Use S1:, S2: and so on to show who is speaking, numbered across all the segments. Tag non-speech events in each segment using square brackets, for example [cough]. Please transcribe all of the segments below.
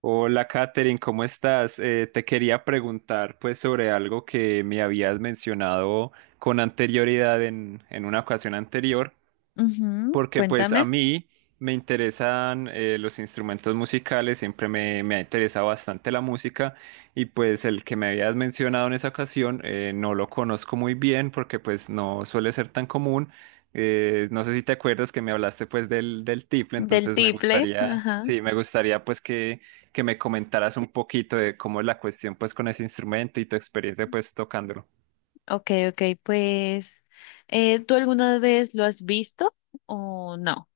S1: Hola, Katherine, ¿cómo estás? Te quería preguntar pues sobre algo que me habías mencionado con anterioridad en una ocasión anterior,
S2: Ujú,
S1: porque pues a
S2: cuéntame
S1: mí me interesan los instrumentos musicales. Siempre me ha interesado bastante la música, y pues el que me habías mencionado en esa ocasión no lo conozco muy bien porque pues no suele ser tan común. No sé si te acuerdas que me hablaste pues del tiple.
S2: del
S1: Entonces me
S2: tiple.
S1: gustaría,
S2: Ajá.
S1: sí, me gustaría pues que, me comentaras un poquito de cómo es la cuestión pues con ese instrumento y tu experiencia pues tocándolo.
S2: Ok, ok, pues ¿tú alguna vez lo has visto o no?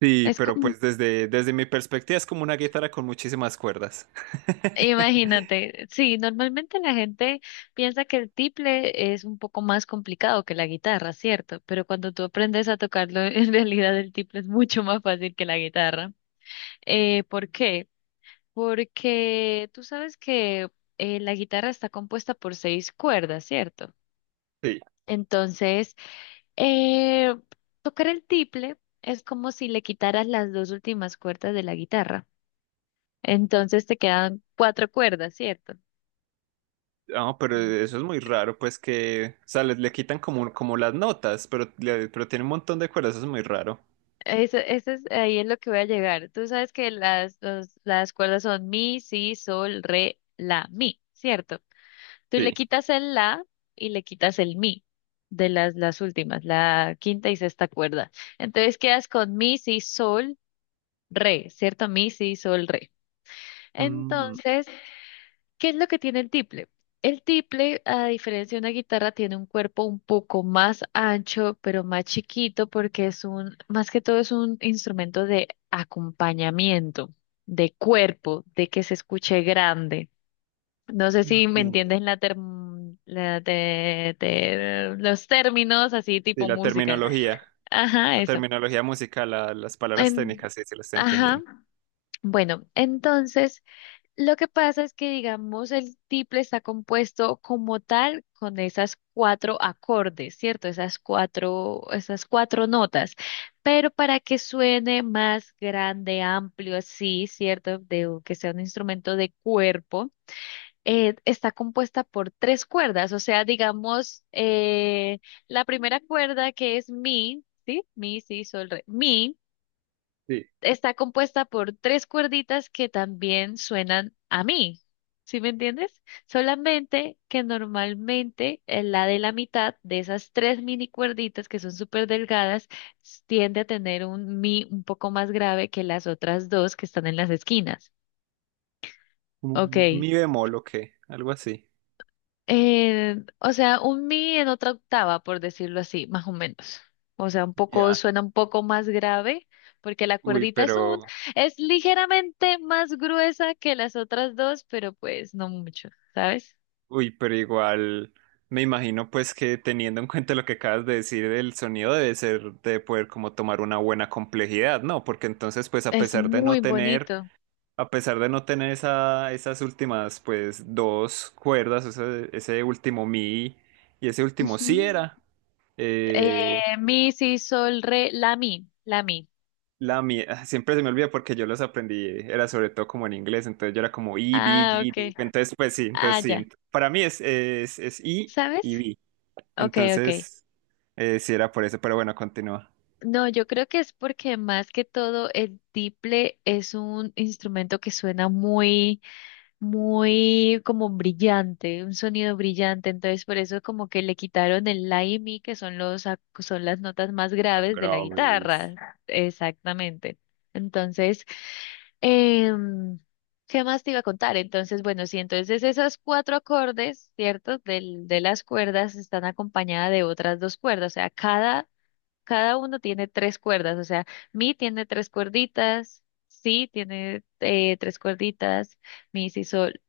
S1: Sí,
S2: Es
S1: pero
S2: como,
S1: pues desde mi perspectiva es como una guitarra con muchísimas cuerdas. [laughs]
S2: imagínate, sí, normalmente la gente piensa que el tiple es un poco más complicado que la guitarra, ¿cierto? Pero cuando tú aprendes a tocarlo, [laughs] en realidad el tiple es mucho más fácil que la guitarra. ¿Por qué? Porque tú sabes que la guitarra está compuesta por seis cuerdas, ¿cierto?
S1: Sí,
S2: Entonces, Eh, tocar el tiple es como si le quitaras las dos últimas cuerdas de la guitarra. Entonces te quedan cuatro cuerdas, ¿cierto?
S1: no, pero eso es muy raro, pues que, o sea, le quitan como, las notas, pero, pero tiene un montón de cuerdas. Eso es muy raro.
S2: Eso es, ahí es lo que voy a llegar. Tú sabes que las cuerdas son mi, si, sol, re, la, mi, ¿cierto? Tú le
S1: Sí.
S2: quitas el la y le quitas el mi de las últimas, la quinta y sexta cuerda. Entonces quedas con mi, si, sol, re, ¿cierto? Mi, si, sol, re. [laughs]
S1: Mm,
S2: Entonces, ¿qué es lo que tiene el tiple? El tiple, a diferencia de una guitarra, tiene un cuerpo un poco más ancho, pero más chiquito, porque es un, más que todo es un instrumento de acompañamiento, de cuerpo, de que se escuche grande. No sé si me
S1: Entiendo.
S2: entiendes la term- la te- te- los términos así
S1: Sí,
S2: tipo
S1: la
S2: música.
S1: terminología,
S2: Ajá,
S1: la
S2: eso.
S1: terminología musical, las palabras
S2: En-
S1: técnicas, sí, se las está
S2: ajá.
S1: entendiendo.
S2: Bueno, entonces, lo que pasa es que, digamos, el tiple está compuesto como tal con esas cuatro acordes, ¿cierto? Esas cuatro notas. Pero para que suene más grande, amplio, así, ¿cierto? De, o que sea un instrumento de cuerpo, está compuesta por tres cuerdas. O sea, digamos, la primera cuerda que es mi, ¿sí? Mi, si, sol, re. Mi
S1: Sí.
S2: está compuesta por tres cuerditas que también suenan a mí. ¿Sí me entiendes? Solamente que normalmente la de la mitad de esas tres mini cuerditas que son súper delgadas tiende a tener un mi un poco más grave que las otras dos que están en las esquinas.
S1: Como un
S2: Ok.
S1: Mi bemol o qué, algo así.
S2: O sea, un mi en otra octava, por decirlo así, más o menos. O sea, un poco,
S1: Ya.
S2: suena un poco más grave, porque la
S1: Uy,
S2: cuerdita es un,
S1: pero...
S2: es ligeramente más gruesa que las otras dos, pero pues no mucho, ¿sabes?
S1: Uy, pero igual me imagino pues que teniendo en cuenta lo que acabas de decir, el sonido debe ser de poder como tomar una buena complejidad, ¿no? Porque entonces pues a
S2: Es
S1: pesar de no
S2: muy
S1: tener,
S2: bonito.
S1: esas últimas pues dos cuerdas, ese último mi y ese último si
S2: Ujú.
S1: era,
S2: Eh,
S1: eh,
S2: mi, si, sol, re, la mi, la mi.
S1: la mi, ah, siempre se me olvida porque yo los aprendí, era sobre todo como en inglés. Entonces yo era como I, B,
S2: Ah,
S1: G, D,
S2: ok.
S1: Entonces pues sí, entonces
S2: Ah,
S1: sí,
S2: ya.
S1: para mí es, es I
S2: ¿Sabes?
S1: y B.
S2: Ok, ok.
S1: Entonces, sí era por eso, pero bueno, continúa.
S2: No, yo creo que es porque más que todo el tiple es un instrumento que suena muy, muy como brillante, un sonido brillante, entonces por eso como que le quitaron el la y mi, que son los, son las notas más graves de la
S1: Graves.
S2: guitarra, exactamente. Entonces, em, ¿qué más te iba a contar? Entonces, bueno, sí, entonces esos cuatro acordes, ¿cierto? Del, de las cuerdas están acompañadas de otras dos cuerdas, o sea, cada uno tiene tres cuerdas, o sea, mi tiene tres cuerditas, si tiene tres cuerditas, mi si sol,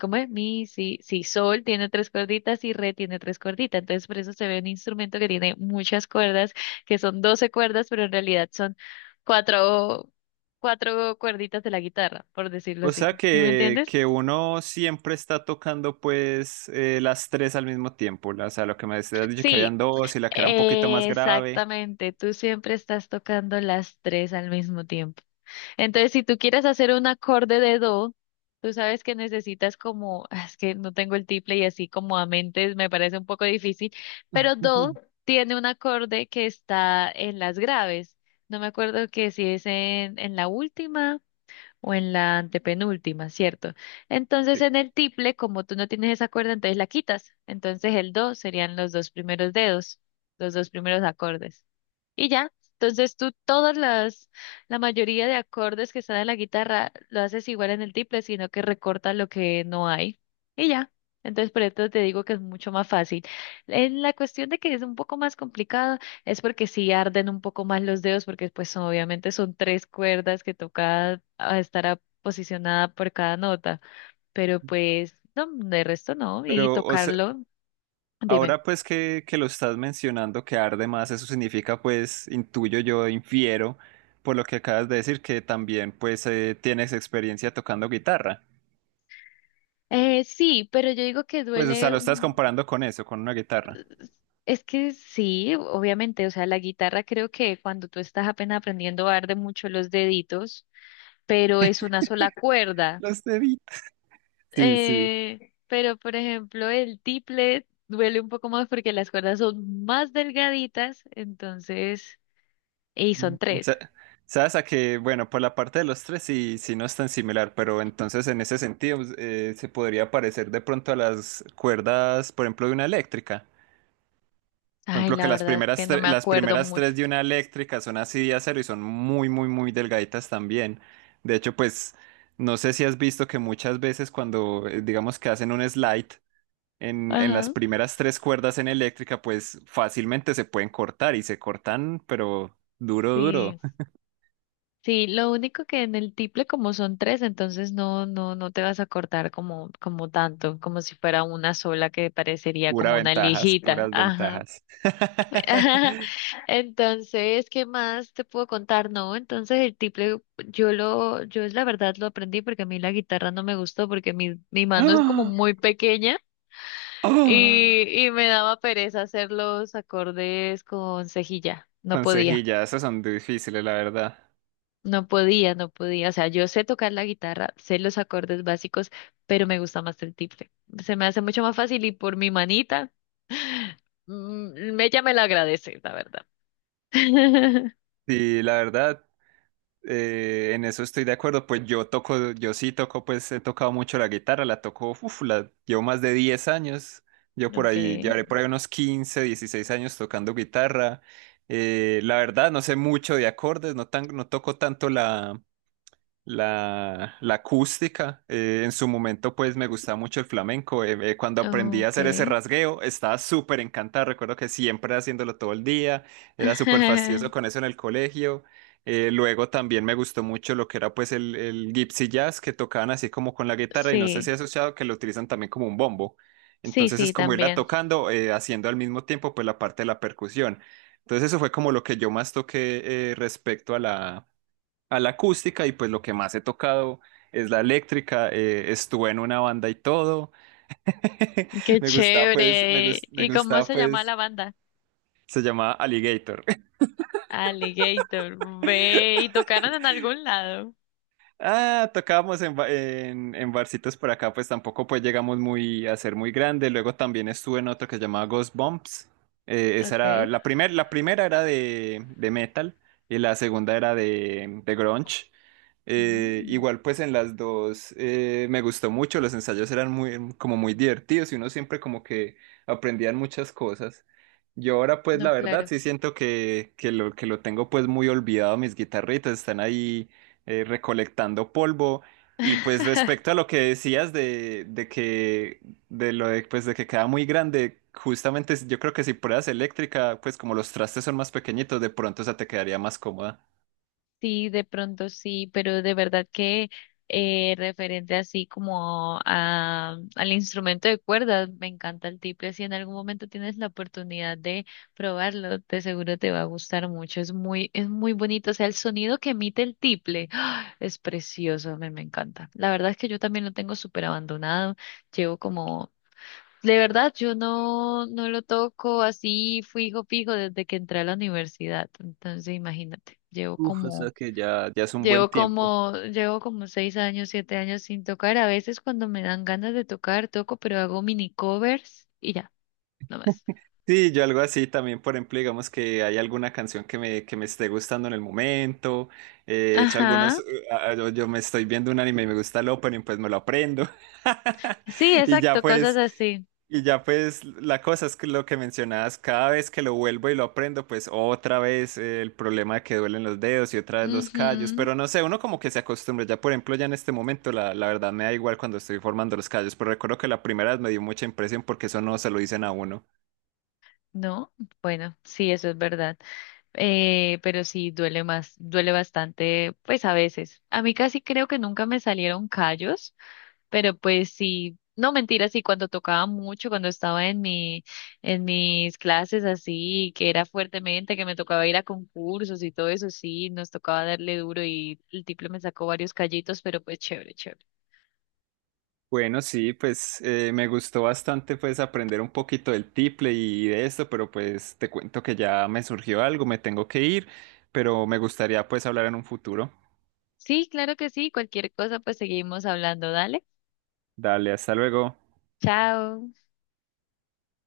S2: ¿cómo es? Mi si, si sol tiene tres cuerditas y re tiene tres cuerditas. Entonces por eso se ve un instrumento que tiene muchas cuerdas, que son 12 cuerdas, pero en realidad son cuatro, cuatro cuerditas de la guitarra, por decirlo
S1: O
S2: así.
S1: sea
S2: ¿Sí me entiendes?
S1: que, uno siempre está tocando pues las tres al mismo tiempo. O sea, lo que me decías dicho que habían
S2: Sí,
S1: dos y la que era un poquito más grave.
S2: exactamente. Tú siempre estás tocando las tres al mismo tiempo. Entonces, si tú quieres hacer un acorde de do, tú sabes que necesitas como, ah, es que no tengo el triple y así como a mentes me parece un poco difícil, pero do
S1: [laughs]
S2: tiene un acorde que está en las graves. No me acuerdo que si es en la última o en la antepenúltima, ¿cierto? Entonces,
S1: Sí.
S2: en el triple, como tú no tienes esa cuerda, entonces la quitas. Entonces, el do serían los dos primeros dedos, los dos primeros acordes. Y ya, entonces tú todas las, la mayoría de acordes que están en la guitarra lo haces igual en el tiple, sino que recortas lo que no hay. Y ya. Entonces, por esto te digo que es mucho más fácil. En la cuestión de que es un poco más complicado, es porque sí arden un poco más los dedos, porque pues obviamente son tres cuerdas que toca ah, estar posicionada por cada nota. Pero pues, no, de resto no. Y
S1: Pero o sea,
S2: tocarlo, dime.
S1: ahora pues que lo estás mencionando que arde más, eso significa pues, intuyo yo, infiero, por lo que acabas de decir, que también pues tienes experiencia tocando guitarra.
S2: Sí, pero yo digo que
S1: Pues o sea,
S2: duele.
S1: lo estás comparando con eso, con una guitarra.
S2: Es que sí, obviamente, o sea, la guitarra creo que cuando tú estás apenas aprendiendo arde mucho los deditos, pero es una sola cuerda.
S1: Los de Sí, sí.
S2: Pero, por ejemplo, el tiple duele un poco más porque las cuerdas son más delgaditas, entonces, y
S1: Mm.
S2: son tres.
S1: Sabes a que, bueno, por la parte de los tres sí, sí no es tan similar, pero entonces en ese sentido pues, se podría parecer de pronto a las cuerdas, por ejemplo, de una eléctrica. Por
S2: Ay,
S1: ejemplo, que
S2: la
S1: las
S2: verdad es que
S1: primeras,
S2: no me
S1: las
S2: acuerdo
S1: primeras tres
S2: mucho.
S1: de una eléctrica son así de acero y son muy, muy, muy delgaditas también. De hecho, pues, no sé si has visto que muchas veces cuando, digamos que hacen un slide en las
S2: Ajá,
S1: primeras tres cuerdas en eléctrica, pues fácilmente se pueden cortar y se cortan, pero duro, duro.
S2: sí. Sí, lo único que en el tiple como son tres, entonces no, no, no te vas a cortar como, como tanto, como si fuera una sola que parecería
S1: Pura
S2: como una
S1: ventajas,
S2: lijita.
S1: puras
S2: Ajá.
S1: ventajas.
S2: [laughs] Ajá.
S1: [laughs]
S2: Entonces, ¿qué más te puedo contar? No, entonces el tiple, yo lo, yo la verdad lo aprendí porque a mí la guitarra no me gustó porque mi mano es como
S1: ¡Ah!
S2: muy pequeña
S1: ¡Ah!
S2: y me daba pereza hacer los acordes con cejilla. No podía.
S1: Consejillas, esas son difíciles, la verdad.
S2: No podía, no podía. O sea, yo sé tocar la guitarra, sé los acordes básicos, pero me gusta más el tiple. Se me hace mucho más fácil y por mi manita, mm, ella me la agradece, la verdad. [laughs]
S1: Sí, la verdad, en eso estoy de acuerdo. Pues yo sí toco, pues he tocado mucho la guitarra, la toco, uf, la llevo más de 10 años. Yo por ahí,
S2: Okay,
S1: llevaré por ahí unos 15, 16 años tocando guitarra. La verdad, no sé mucho de acordes, no toco tanto la, la acústica. En su momento, pues me gustaba mucho el flamenco. Cuando aprendí a hacer ese
S2: okay.
S1: rasgueo, estaba súper encantado. Recuerdo que siempre haciéndolo todo el día, era súper fastidioso con
S2: [laughs]
S1: eso en el colegio. Luego también me gustó mucho lo que era pues el gypsy jazz, que tocaban así como con la guitarra, y no sé si
S2: Sí,
S1: has asociado que lo utilizan también como un bombo.
S2: sí,
S1: Entonces es
S2: sí,
S1: como irla
S2: también.
S1: tocando, haciendo al mismo tiempo pues la parte de la percusión. Entonces eso fue como lo que yo más toqué respecto a la, acústica, y pues lo que más he tocado es la eléctrica. Estuve en una banda y todo. [laughs]
S2: Qué
S1: Me gustaba pues,
S2: chévere.
S1: me
S2: ¿Y cómo
S1: gustaba
S2: se llama la
S1: pues,
S2: banda?
S1: se llamaba Alligator.
S2: Alligator. Ve, y tocaron en algún lado.
S1: Ah, tocábamos en, en barcitos por acá. Pues tampoco pues llegamos muy a ser muy grande. Luego también estuve en otro que se llamaba Ghost Bumps. Esa era
S2: Okay.
S1: la primera, era de metal, y la segunda era de grunge.
S2: Mm,
S1: Igual pues en las dos me gustó mucho. Los ensayos eran muy como muy divertidos y uno siempre como que aprendían muchas cosas. Yo ahora pues la
S2: no,
S1: verdad
S2: claro.
S1: sí siento que, que lo tengo pues muy olvidado. Mis guitarritas están ahí recolectando polvo. Y pues
S2: [laughs]
S1: respecto a lo que decías de que de lo de, pues, de que queda muy grande, justamente yo creo que si pruebas eléctrica, pues como los trastes son más pequeñitos, de pronto esa te quedaría más cómoda.
S2: Sí, de pronto sí, pero de verdad que referente así como a, al instrumento de cuerdas, me encanta el tiple. Si en algún momento tienes la oportunidad de probarlo, de seguro te va a gustar mucho. Es muy bonito. O sea, el sonido que emite el tiple, ¡ah! Es precioso, me encanta. La verdad es que yo también lo tengo súper abandonado. Llevo como, de verdad, yo no, no lo toco así fijo, fijo desde que entré a la universidad. Entonces, imagínate, llevo
S1: Uf, o sea
S2: como.
S1: que ya es un buen
S2: Llevo
S1: tiempo.
S2: como, llevo como 6 años, 7 años sin tocar. A veces cuando me dan ganas de tocar, toco, pero hago mini covers y ya, no más.
S1: Sí, yo algo así también. Por ejemplo, digamos que hay alguna canción que me, esté gustando en el momento, he hecho algunos,
S2: Ajá.
S1: yo me estoy viendo un anime y me gusta el opening, pues me lo aprendo.
S2: Sí,
S1: [laughs] Y ya
S2: exacto, cosas
S1: pues,
S2: así.
S1: la cosa es que lo que mencionabas, cada vez que lo vuelvo y lo aprendo, pues otra vez el problema de que duelen los dedos y otra vez los callos,
S2: Ujú.
S1: pero no sé, uno como que se acostumbra. Ya por ejemplo, ya en este momento la, verdad me da igual cuando estoy formando los callos, pero recuerdo que la primera vez me dio mucha impresión porque eso no se lo dicen a uno.
S2: No, bueno, sí, eso es verdad. Pero sí, duele más, duele bastante, pues a veces. A mí casi creo que nunca me salieron callos. Pero pues sí, no mentira sí, cuando tocaba mucho, cuando estaba en mi, en mis clases así, que era fuertemente, que me tocaba ir a concursos y todo eso, sí, nos tocaba darle duro y el tipo me sacó varios callitos, pero pues chévere, chévere.
S1: Bueno, sí, pues me gustó bastante pues aprender un poquito del tiple y de esto, pero pues te cuento que ya me surgió algo, me tengo que ir, pero me gustaría pues hablar en un futuro.
S2: Sí, claro que sí, cualquier cosa pues seguimos hablando, dale.
S1: Dale, hasta luego.
S2: Chao.